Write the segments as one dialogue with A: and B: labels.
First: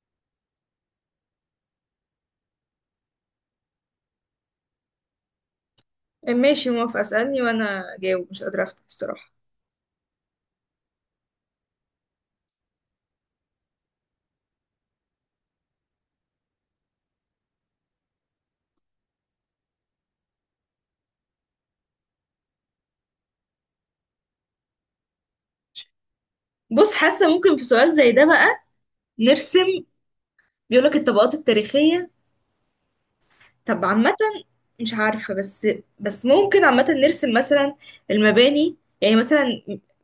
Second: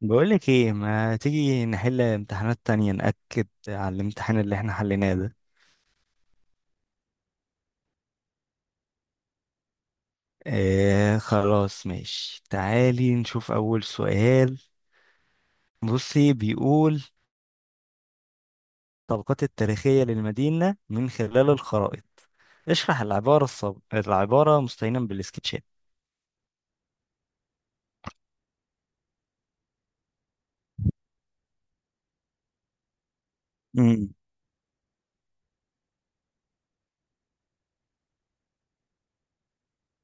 A: بقولك ايه، ما تيجي نحل امتحانات تانية نأكد على الامتحان اللي احنا حليناه ده.
B: ماشي، موافقة. اسألني وانا جاوب، مش قادرة افتح الصراحة.
A: اه، خلاص ماشي، تعالي نشوف أول سؤال. بصي، بيقول: طبقات التاريخية للمدينة من خلال الخرائط، اشرح العبارة العبارة مستعينا بالسكتشات.
B: بص، حاسة ممكن في سؤال زي ده بقى نرسم. بيقولك الطبقات التاريخية، طب
A: مم.
B: عامة. مش عارفة. بس ممكن عامة نرسم مثلا المباني، يعني مثلا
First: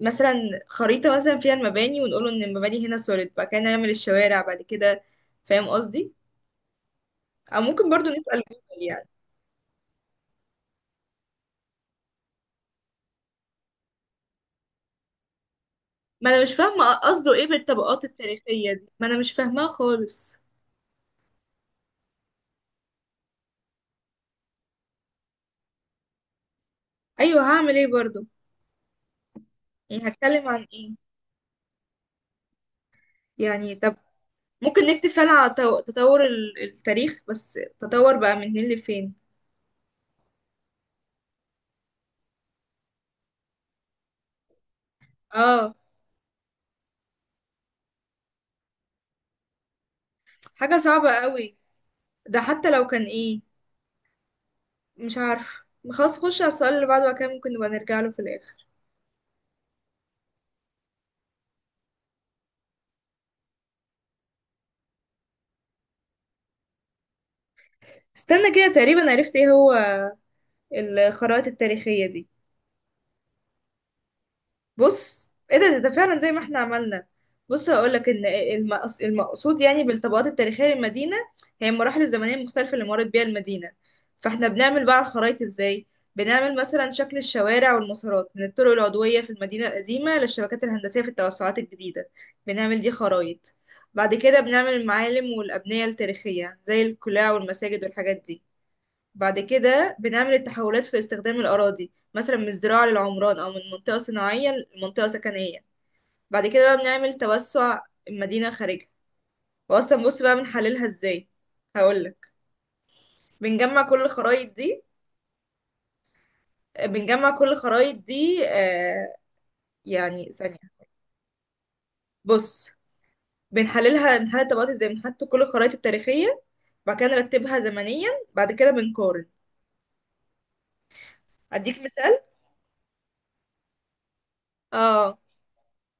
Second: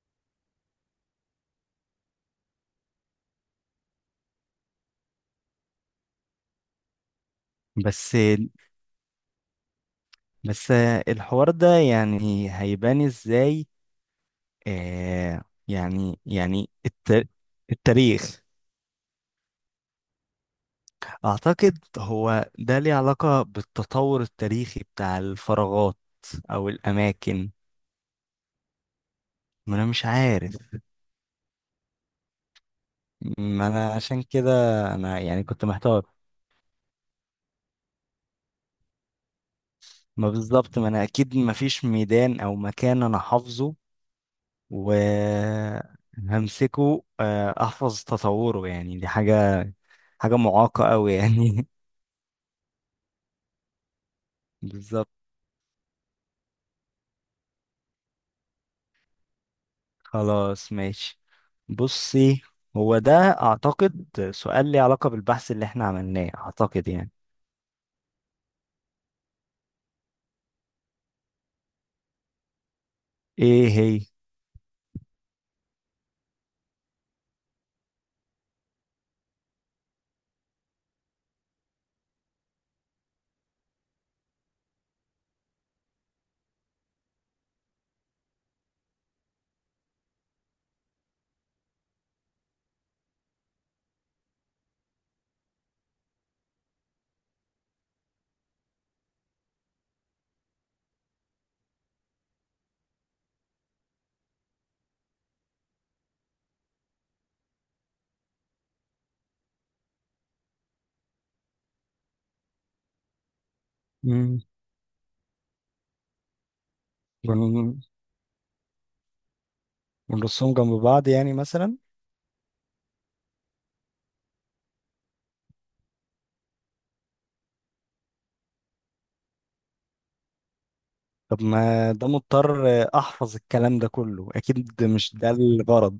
B: مثلا خريطة مثلا فيها المباني، ونقول ان المباني هنا سوليد، بعد كده نعمل الشوارع بعد كده، فاهم قصدي؟ او ممكن برضو
A: بس
B: نسأل جوجل يعني.
A: بس الحوار ده يعني هيبان ازاي؟ اه، يعني
B: ما انا مش
A: يعني
B: فاهمة قصده ايه بالطبقات
A: التاريخ.
B: التاريخية دي، ما انا مش فاهماها خالص.
A: أعتقد هو ده ليه علاقة بالتطور التاريخي بتاع الفراغات أو
B: ايوه،
A: الأماكن.
B: هعمل ايه برضو؟
A: ما أنا مش
B: يعني هتكلم
A: عارف،
B: عن ايه؟
A: ما
B: يعني
A: أنا
B: طب
A: عشان كده.
B: ممكن نكتب
A: أنا
B: فعلا
A: يعني
B: على
A: كنت محتار،
B: تطور التاريخ، بس تطور بقى من هنا لفين؟
A: ما بالظبط، ما أنا أكيد ما فيش ميدان أو مكان أنا حافظه
B: اه،
A: وهمسكه، أحفظ تطوره، يعني دي حاجة، حاجة
B: حاجة
A: معاقة
B: صعبة
A: أوي
B: قوي،
A: يعني.
B: ده حتى لو كان ايه.
A: بالظبط.
B: مش عارف. خلاص، خش على السؤال اللي بعده وكان ممكن نبقى نرجع له في الآخر.
A: خلاص ماشي، بصي، هو ده، أعتقد، سؤال ليه علاقة بالبحث اللي احنا عملناه، أعتقد يعني.
B: استنى كده، تقريبا عرفت ايه هو الخرائط التاريخية دي.
A: ايه هي؟
B: بص، ايه ده، ده فعلا زي ما احنا عملنا. بص، هقولك ان المقصود يعني بالطبقات التاريخية للمدينة هي المراحل الزمنية المختلفة اللي مرت بيها المدينة. فاحنا بنعمل بقى الخرايط ازاي؟ بنعمل مثلا شكل الشوارع والمسارات من الطرق العضوية في المدينة القديمة للشبكات الهندسية في التوسعات الجديدة، بنعمل دي خرايط. بعد كده بنعمل المعالم والأبنية التاريخية زي القلاع والمساجد والحاجات دي. بعد كده بنعمل التحولات في استخدام الأراضي، مثلا من الزراعة للعمران أو من منطقة صناعية لمنطقة سكنية. بعد كده بقى بنعمل توسع المدينة خارجها. وأصلا بص بقى بنحللها ازاي، هقولك. بنجمع كل
A: مم.
B: الخرايط دي، بنجمع كل
A: ون-
B: الخرايط دي آه يعني
A: ونرصهم
B: ثانية.
A: جنب بعض يعني مثلا.
B: بص، بنحللها، بنحلل الطبقات ازاي، بنحط كل الخرايط التاريخية، بعد كده نرتبها زمنيا، بعد كده بنقارن.
A: طب
B: أديك
A: ما ده
B: مثال.
A: مضطر احفظ الكلام ده كله، اكيد مش
B: اه،
A: ده الغرض.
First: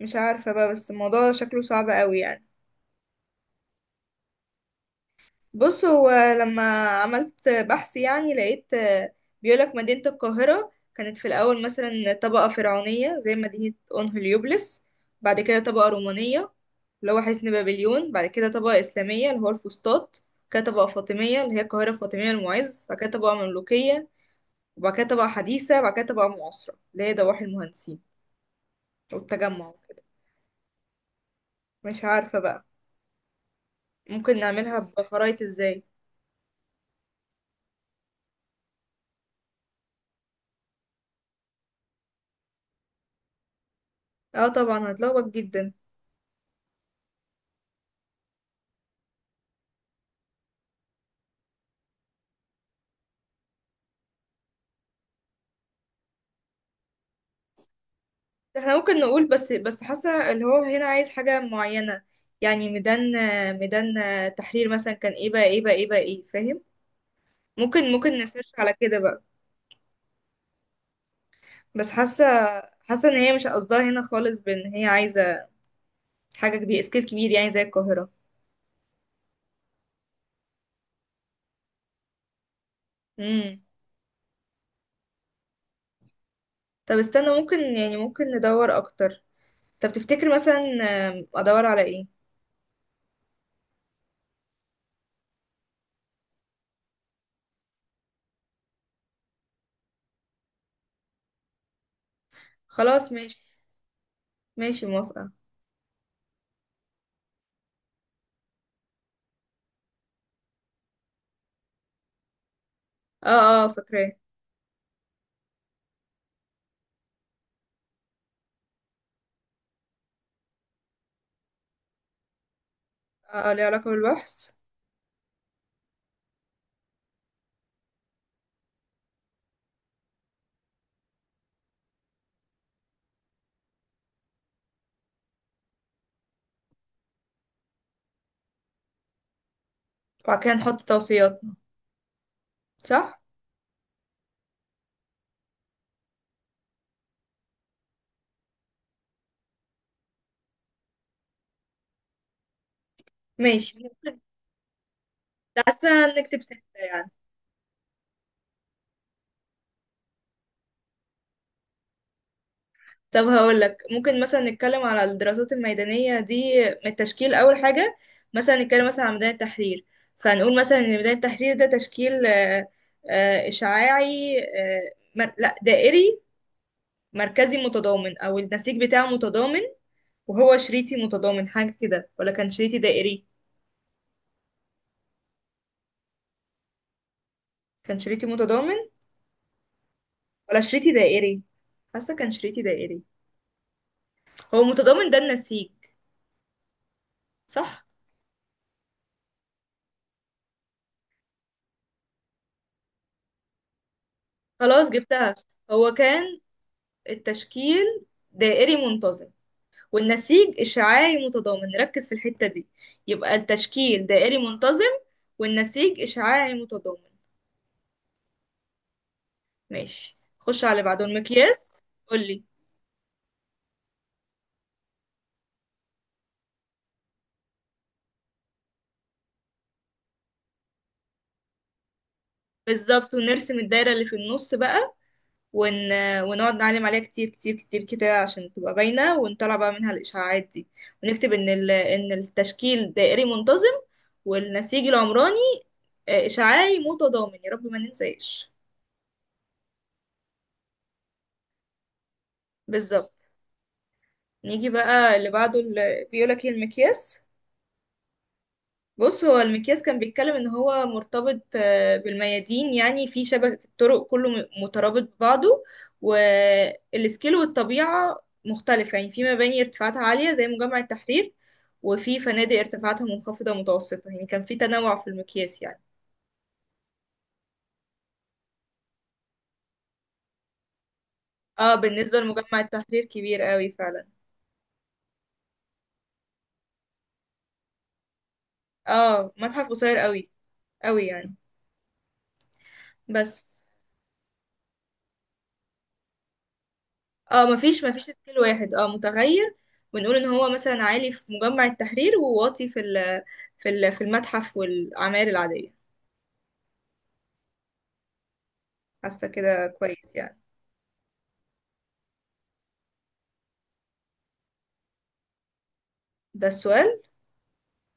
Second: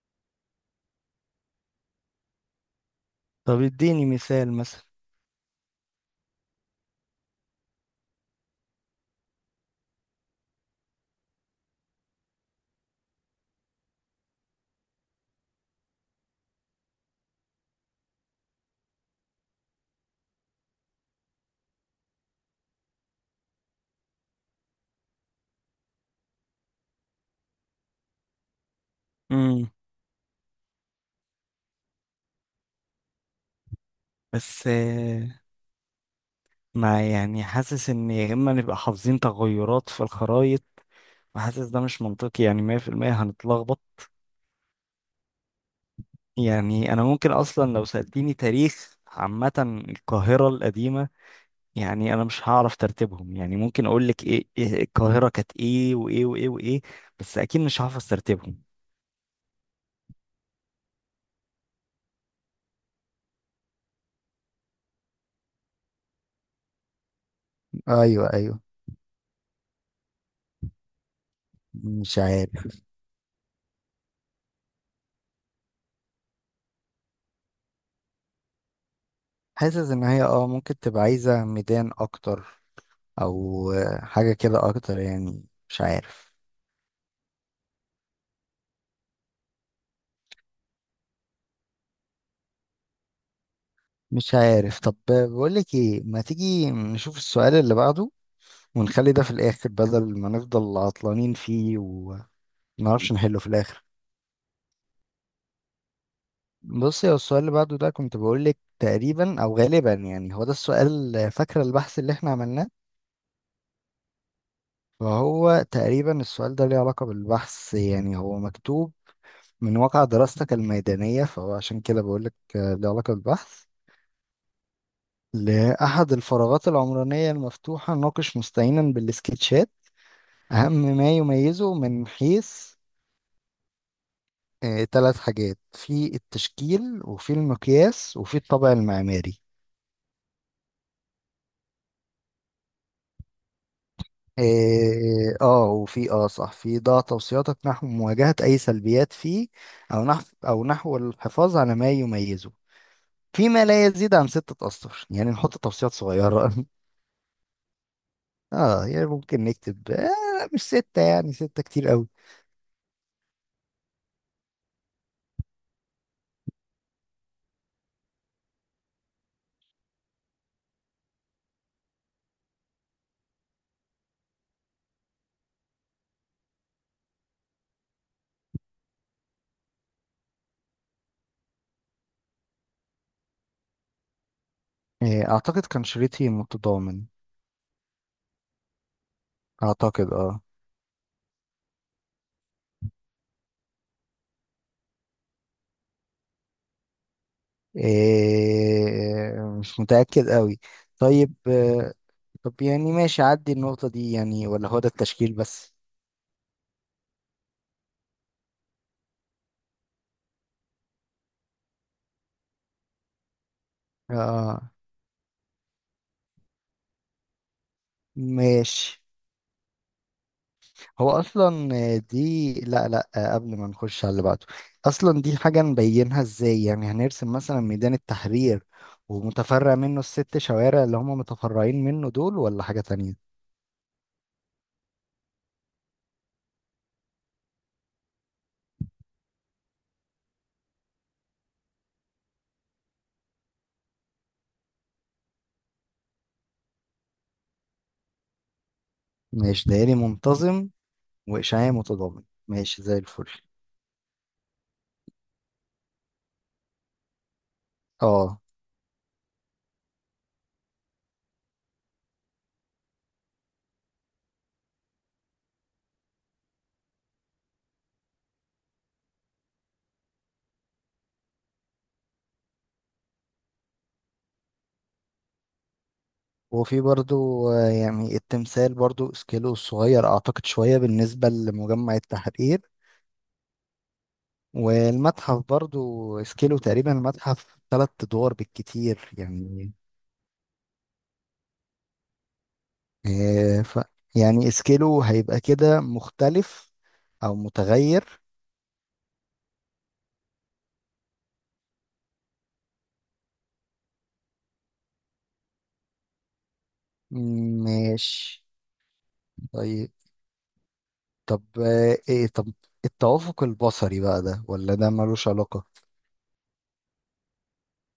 B: مش عارفة بقى، بس الموضوع شكله صعب قوي يعني.
A: طب اديني مثال مثلا.
B: بص هو، لما عملت بحث يعني لقيت بيقولك مدينة القاهرة كانت في الأول مثلا طبقة فرعونية زي مدينة أنهيليوبلس، بعد كده طبقة رومانية اللي هو حصن بابليون، بعد كده طبقة إسلامية اللي هو الفسطاط، بعد كده طبقة فاطمية اللي هي القاهرة الفاطمية المعز، بعد كده طبقة مملوكية، وبعد كده طبقة حديثة، بعد كده طبقة معاصرة اللي هي ضواحي المهندسين والتجمع
A: امم.
B: وكده. مش عارفة بقى ممكن
A: بس،
B: نعملها بخرايط ازاي.
A: ما يعني حاسس ان يا اما نبقى حافظين تغيرات في الخرايط، وحاسس ده مش منطقي، يعني 100% هنتلخبط.
B: اه طبعا هتلخبط جدا.
A: يعني انا ممكن اصلا لو سألتيني تاريخ عامة القاهرة القديمة، يعني انا مش هعرف ترتيبهم، يعني ممكن اقول لك ايه، القاهرة كانت ايه وايه وايه وايه، بس اكيد مش هحفظ ترتيبهم.
B: احنا ممكن نقول، بس حاسه اللي هو هنا عايز حاجه معينه، يعني ميدان تحرير مثلا كان ايه بقى ايه بقى ايه بقى ايه، فاهم؟ ممكن
A: ايوه،
B: نسيرش
A: ايوه،
B: على كده بقى. بس
A: مش
B: حاسه
A: عارف.
B: حاسه ان هي مش قصدها هنا خالص، بان هي عايزه حاجه كبيره، سكيل كبير يعني زي القاهره.
A: حاسس ان هي، ممكن تبقى عايزة ميدان اكتر،
B: امم.
A: او حاجة كده اكتر، يعني مش عارف.
B: طب استنى، ممكن يعني ممكن ندور اكتر. طب تفتكر مثلا ادور على ايه؟
A: مش عارف، طب بقولك ايه، ما تيجي نشوف السؤال اللي بعده ونخلي ده في الاخر بدل ما نفضل عطلانين فيه
B: خلاص
A: ومنعرفش
B: ماشي.
A: نحله في الاخر.
B: ماشي موافقه.
A: بصي، هو السؤال اللي بعده ده كنت بقول لك تقريبا او غالبا يعني هو ده السؤال، فاكره البحث اللي احنا عملناه؟
B: اه. اه فاكراه.
A: فهو تقريبا السؤال ده ليه علاقة بالبحث، يعني هو مكتوب: من واقع دراستك الميدانية، فهو عشان كده بقول لك ليه علاقة
B: اه، ليه
A: بالبحث.
B: علاقه بالبحث.
A: لأحد الفراغات العمرانية المفتوحة، ناقش مستعينا بالسكتشات أهم ما يميزه من حيث ثلاث حاجات: في التشكيل وفي المقياس وفي الطابع المعماري.
B: وبعد كده نحط توصياتنا، صح.
A: إيه، وفي، صح، في ضع توصياتك نحو مواجهة أي سلبيات فيه، أو نحو الحفاظ على ما يميزه فيما
B: ماشي.
A: لا يزيد عن ستة أسطر، يعني نحط توصيات
B: حاسة هنكتب
A: صغيرة.
B: ستة يعني.
A: اه، يعني ممكن نكتب، مش ستة، يعني ستة كتير أوي.
B: طب هقول لك، ممكن مثلا نتكلم على الدراسات الميدانية دي من التشكيل أول حاجة. مثلا نتكلم مثلا عن ميدان التحرير، فهنقول مثلا إن ميدان التحرير ده تشكيل إشعاعي، لا دائري مركزي متضامن، أو النسيج بتاعه متضامن. وهو شريطي متضامن حاجة كده ولا كان شريطي دائري؟
A: إيه، أعتقد كان شريطي متضامن.
B: كان شريطي متضامن
A: أعتقد،
B: ولا شريطي دائري؟ حاسة كان شريطي دائري. هو متضامن، ده النسيج، صح؟
A: إيه، مش متأكد أوي. طيب، طب يعني ماشي، عدي النقطة دي يعني، ولا هو ده
B: خلاص
A: التشكيل
B: جبتها.
A: بس؟
B: هو كان التشكيل دائري منتظم والنسيج إشعاعي متضامن، نركز في الحتة دي. يبقى التشكيل دائري
A: اه،
B: منتظم والنسيج إشعاعي متضامن.
A: ماشي.
B: ماشي، خش على بعضه،
A: هو اصلا
B: المقياس قولي.
A: دي، لا، لا، قبل ما نخش على اللي بعده، اصلا دي حاجه نبينها ازاي؟ يعني هنرسم مثلا ميدان التحرير ومتفرع منه الست شوارع اللي هم متفرعين منه دول، ولا حاجه
B: بالظبط،
A: تانية؟
B: ونرسم الدايرة اللي في النص بقى ون... ونقعد نعلم عليها كتير كتير كتير كده عشان تبقى باينة، ونطلع بقى منها الإشعاعات دي، ونكتب إن إن التشكيل دائري منتظم والنسيج العمراني إشعاعي متضامن، يا رب ما ننساش.
A: ماشي، دائري منتظم واشعاع متضامن، ماشي زي
B: بالظبط.
A: الفل.
B: نيجي بقى اللي بعده، اللي بيقولك ايه، المقياس.
A: اه،
B: بص، هو المقياس كان بيتكلم ان هو مرتبط بالميادين، يعني في شبكة الطرق كله مترابط ببعضه. والسكيل والطبيعة مختلفة، يعني في مباني ارتفاعاتها عالية زي مجمع التحرير، وفي فنادق ارتفاعاتها منخفضة متوسطة، يعني كان في تنوع في المقياس يعني.
A: وفي برضو، يعني التمثال برضو اسكيلو صغير، اعتقد شويه بالنسبه
B: اه
A: لمجمع
B: بالنسبة لمجمع
A: التحرير.
B: التحرير كبير قوي فعلا.
A: والمتحف برضو اسكيلو تقريبا، المتحف ثلاث ادوار بالكتير
B: اه متحف
A: يعني.
B: قصير قوي قوي يعني. بس
A: آه، ف يعني سكيلو هيبقى كده مختلف او
B: اه، مفيش
A: متغير.
B: سكيل واحد، اه متغير. ونقول ان هو مثلا عالي في مجمع التحرير وواطي في ال، في المتحف والعماير العادية.
A: ماشي.
B: حاسة كده
A: طيب،
B: كويس يعني.
A: طب، ايه، طب التوافق البصري بقى، ده ولا ده ملوش علاقة؟
B: ده السؤال.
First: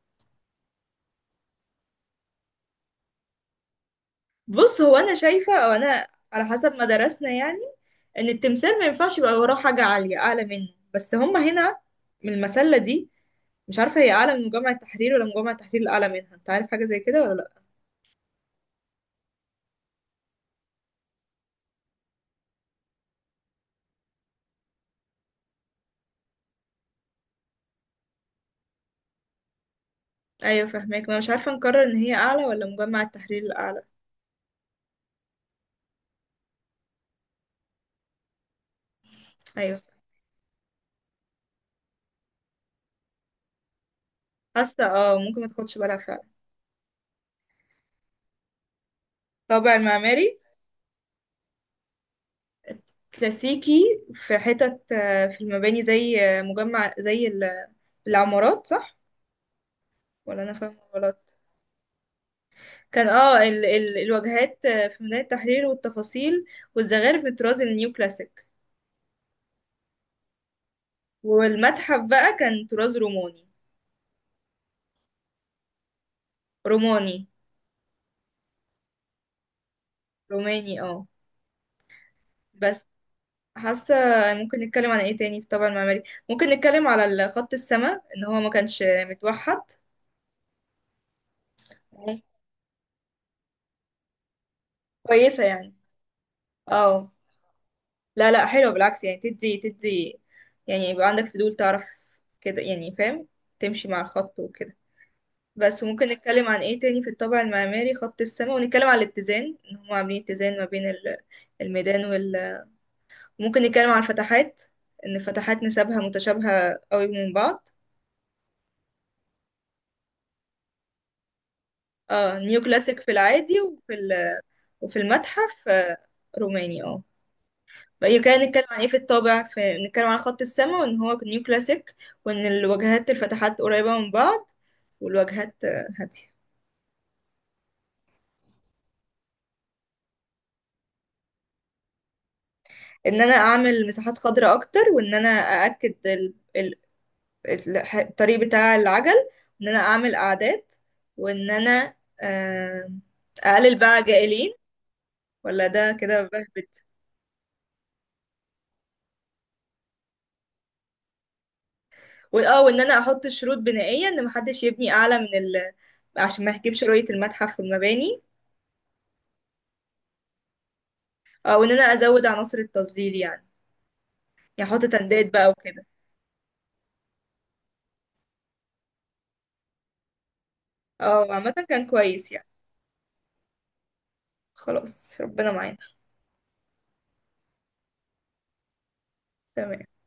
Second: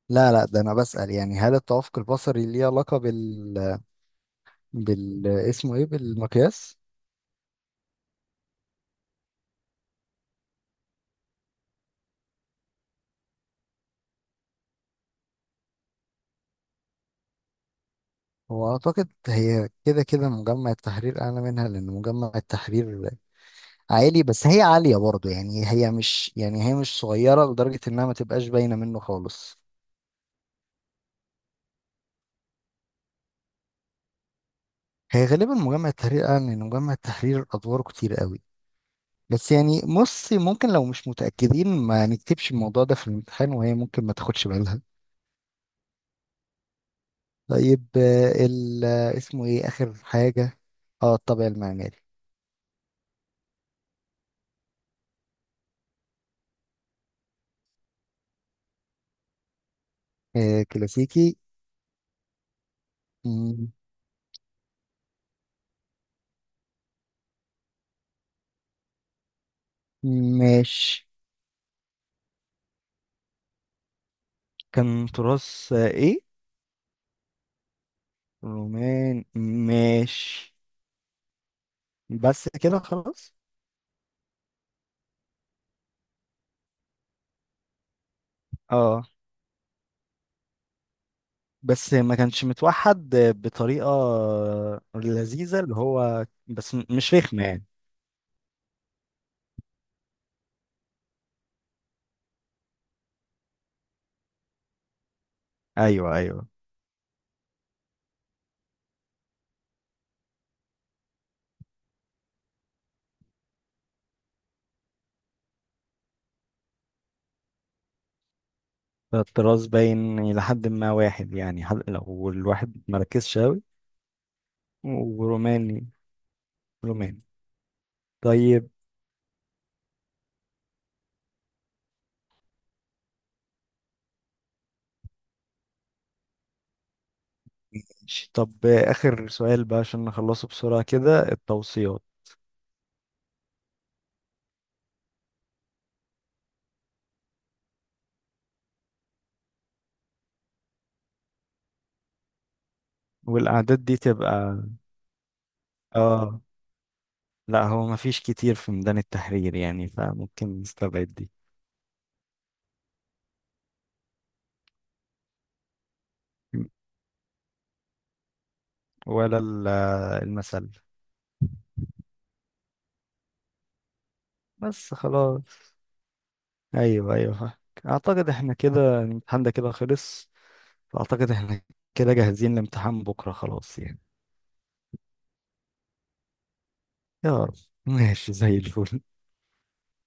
A: لا، لا، ده انا بسأل يعني، هل التوافق البصري ليه علاقة بال،
B: بص هو، انا
A: بال
B: شايفة، او
A: اسمه ايه،
B: انا على حسب
A: بالمقياس؟
B: ما درسنا يعني، ان التمثال ما ينفعش يبقى وراه حاجة عالية اعلى منه، بس هما هنا من المسلة دي. مش عارفة هي أعلى من مجمع التحرير ولا مجمع التحرير الأعلى منها، أنت عارف حاجة زي كده ولا لأ؟
A: هو اعتقد هي كده كده مجمع التحرير اعلى منها، لان مجمع التحرير عالي، بس هي عالية برضه، يعني هي مش، يعني هي مش صغيرة لدرجة انها ما تبقاش باينة منه خالص.
B: أيوة فاهماك، ما أنا مش عارفة نقرر إن هي أعلى ولا مجمع التحرير الأعلى.
A: هي غالبا مجمع التحرير، قال ان مجمع التحرير ادواره كتير قوي. بس
B: أيوة.
A: يعني بص، ممكن لو مش متاكدين ما نكتبش الموضوع ده في الامتحان، وهي ممكن ما تاخدش بالها.
B: حاسة اه ممكن ما تاخدش بالها فعلا.
A: طيب، ال، اسمه ايه،
B: طابع
A: اخر
B: المعماري
A: حاجه. اه، الطابع المعماري.
B: كلاسيكي في حتت، في المباني زي مجمع زي العمارات، صح ولا انا فاهمة غلط؟
A: كلاسيكي.
B: كان اه ال
A: مم،
B: ال الواجهات في ميدان التحرير، والتفاصيل والزخارف في الطراز النيو كلاسيك.
A: ماشي.
B: والمتحف بقى كان طراز روماني.
A: كان تراث، ايه،
B: روماني،
A: رومان. ماشي.
B: روماني اه.
A: بس كده
B: بس
A: خلاص.
B: حاسة ممكن نتكلم عن ايه تاني في طابع المعماري. ممكن نتكلم على خط السماء ان هو ما كانش
A: اه،
B: متوحد.
A: بس ما
B: مم.
A: كانش متوحد بطريقه
B: كويسة
A: لذيذه،
B: يعني.
A: اللي هو بس
B: اه.
A: مش رخمه يعني.
B: لا لا، حلو بالعكس يعني، تدي يعني يبقى عندك فضول تعرف كده يعني، فاهم؟ تمشي مع الخط وكده. بس ممكن
A: ايوه،
B: نتكلم
A: ايوه،
B: عن ايه تاني في الطابع المعماري، خط السماء، ونتكلم عن الاتزان ان هم عاملين اتزان ما بين الميدان وال، ممكن نتكلم عن الفتحات ان الفتحات نسبها متشابهة قوي من بعض.
A: الطراز باين الى حد ما واحد يعني، حد لو
B: اه، نيو
A: الواحد
B: كلاسيك في
A: مركزش
B: العادي
A: اوي.
B: وفي المتحف
A: وروماني.
B: روماني اه.
A: روماني.
B: بقى كان نتكلم
A: طيب،
B: عن ايه في الطابع. في، نتكلم عن خط السما، وان هو نيو كلاسيك، وان الواجهات الفتحات قريبة من بعض، والواجهات هادية.
A: طب اخر سؤال بقى عشان نخلصه بسرعه كده، التوصيات.
B: ان انا اعمل مساحات خضراء اكتر، وان انا ااكد الطريق بتاع العجل، وان انا اعمل قعدات، وان انا آه، اقلل
A: والاعداد دي
B: بقى جائلين،
A: تبقى،
B: ولا ده كده
A: اه.
B: بهبت؟
A: لا، هو مفيش كتير في ميدان التحرير يعني، فممكن نستبعد دي.
B: وان انا احط شروط بنائيه ان محدش يبني اعلى من ال، عشان ما يحجبش رؤيه المتحف والمباني.
A: ولا ال- المثل.
B: اه، وان انا ازود عناصر التظليل يعني، يحط
A: بس
B: تندات
A: خلاص.
B: بقى وكده.
A: ايوه، ايوه، فاهمك. اعتقد احنا كده الامتحان ده كده خلص، فاعتقد
B: اه عامة
A: احنا
B: كان
A: كده
B: كويس يعني.
A: جاهزين لامتحان بكره خلاص يعني.
B: خلاص، ربنا معانا.
A: يا رب. ماشي زي الفل.
B: تمام.